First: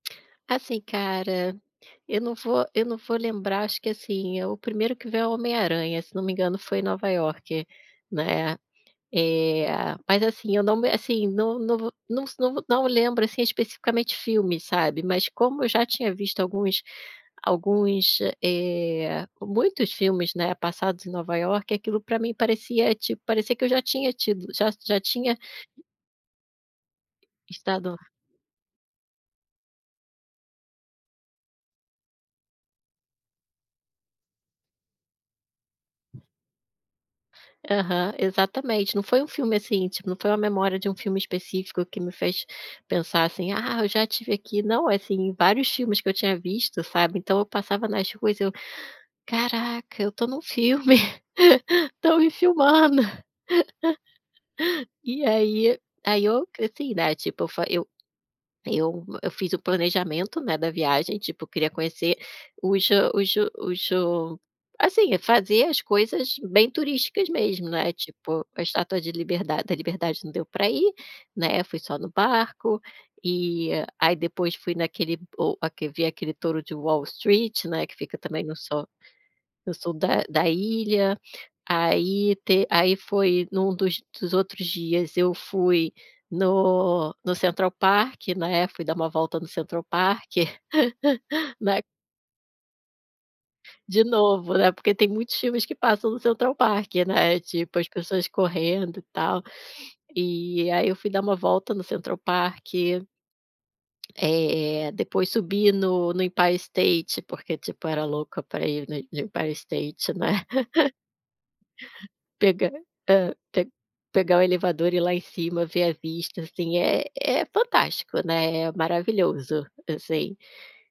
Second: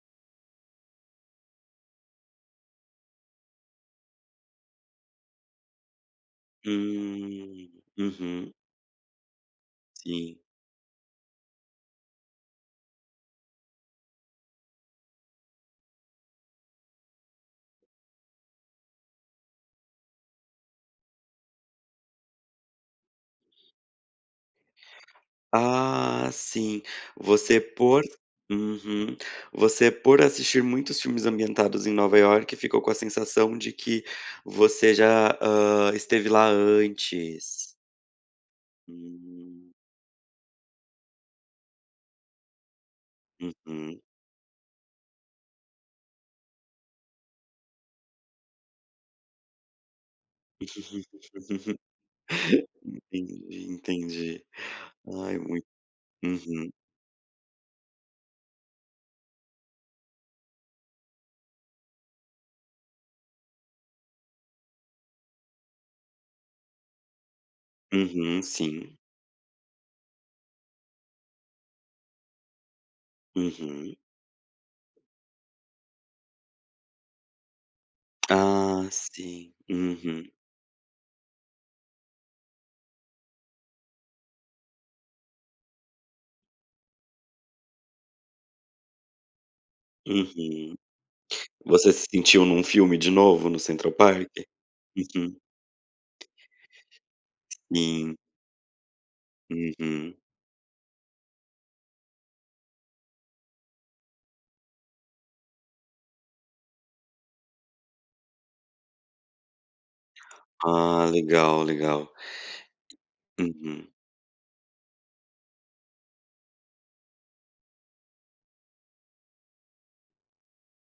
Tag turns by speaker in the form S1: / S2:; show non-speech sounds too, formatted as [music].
S1: Assim cara, eu não vou eu não vou lembrar. Acho que, assim, é o primeiro que vem é o Homem-aranha. Se não me engano, foi em Nova Iorque,
S2: Hum, uhum.
S1: né? Eh, mas,
S2: Sim.
S1: assim, eu não me assim, não não vo não s não não lembro, assim, especificamente filmes, sabe? Mas como eu já tinha visto alguns alguns, eh eh, muitos filmes, né, passados em Nova Iorque, aquilo para mim parecia tipo parecia que eu já tinha tido já já tinha
S2: Ah, sim. Você
S1: estado
S2: por uhum. Você, por assistir muitos filmes ambientados em Nova Iorque, ficou com a sensação de que você já, hã, esteve lá antes.
S1: Aham, exatamente. Não foi um filme
S2: Hum.
S1: assim, tipo, não foi uma memória de um filme específico que me fez pensar assim: "Ah, eu
S2: Uhum.
S1: já estive aqui". Não, assim, em vários filmes que eu tinha visto, sabe? Então eu passava nas ruas, eu "Caraca, eu tô num filme. [laughs] Estão me
S2: [laughs]
S1: filmando.
S2: Entendi, entendi.
S1: [laughs] E
S2: Ai, muito
S1: aí aí, eu,
S2: uhum.
S1: assim, né, tipo eu eu fiz o planejamento, né, da viagem. Tipo queria conhecer os hã os os o assim, fazer as coisas bem turísticas mesmo, né?
S2: Uhum,
S1: Tipo a
S2: sim.
S1: estátua de liberdade da liberdade não deu para ir, né, fui só no barco. E
S2: Uhum.
S1: aí, depois fui naquele o vi aquele touro de Wall Street, né, que fica também no so
S2: Ah, sim.
S1: no sul da
S2: Uhum.
S1: da ilha. Aí, te aí, foi num dos dos outros dias, eu fui no no Central Park, né. Fui dar uma volta no Central Park,
S2: Uhum.
S1: [laughs] né
S2: Você se sentiu num filme de novo no Central
S1: De
S2: Park?
S1: novo, né, porque tem muitos
S2: Uhum.
S1: filmes que passam no Central Park, né? Tipo as
S2: Sim.
S1: pessoas correndo e tal.
S2: Uhum.
S1: E aí, eu fui dar uma volta no Central Park. Eh eh, depois subi no no Empire State, porque, tipo, era louca para ir no no Empire State, né. [laughs]
S2: Ah, legal, legal.
S1: Pegar hã. Pe
S2: Uhum.
S1: pegar o elevador e ir lá em cima, ver a vista. Assim é é fantástico, né. É maravilhoso, assim.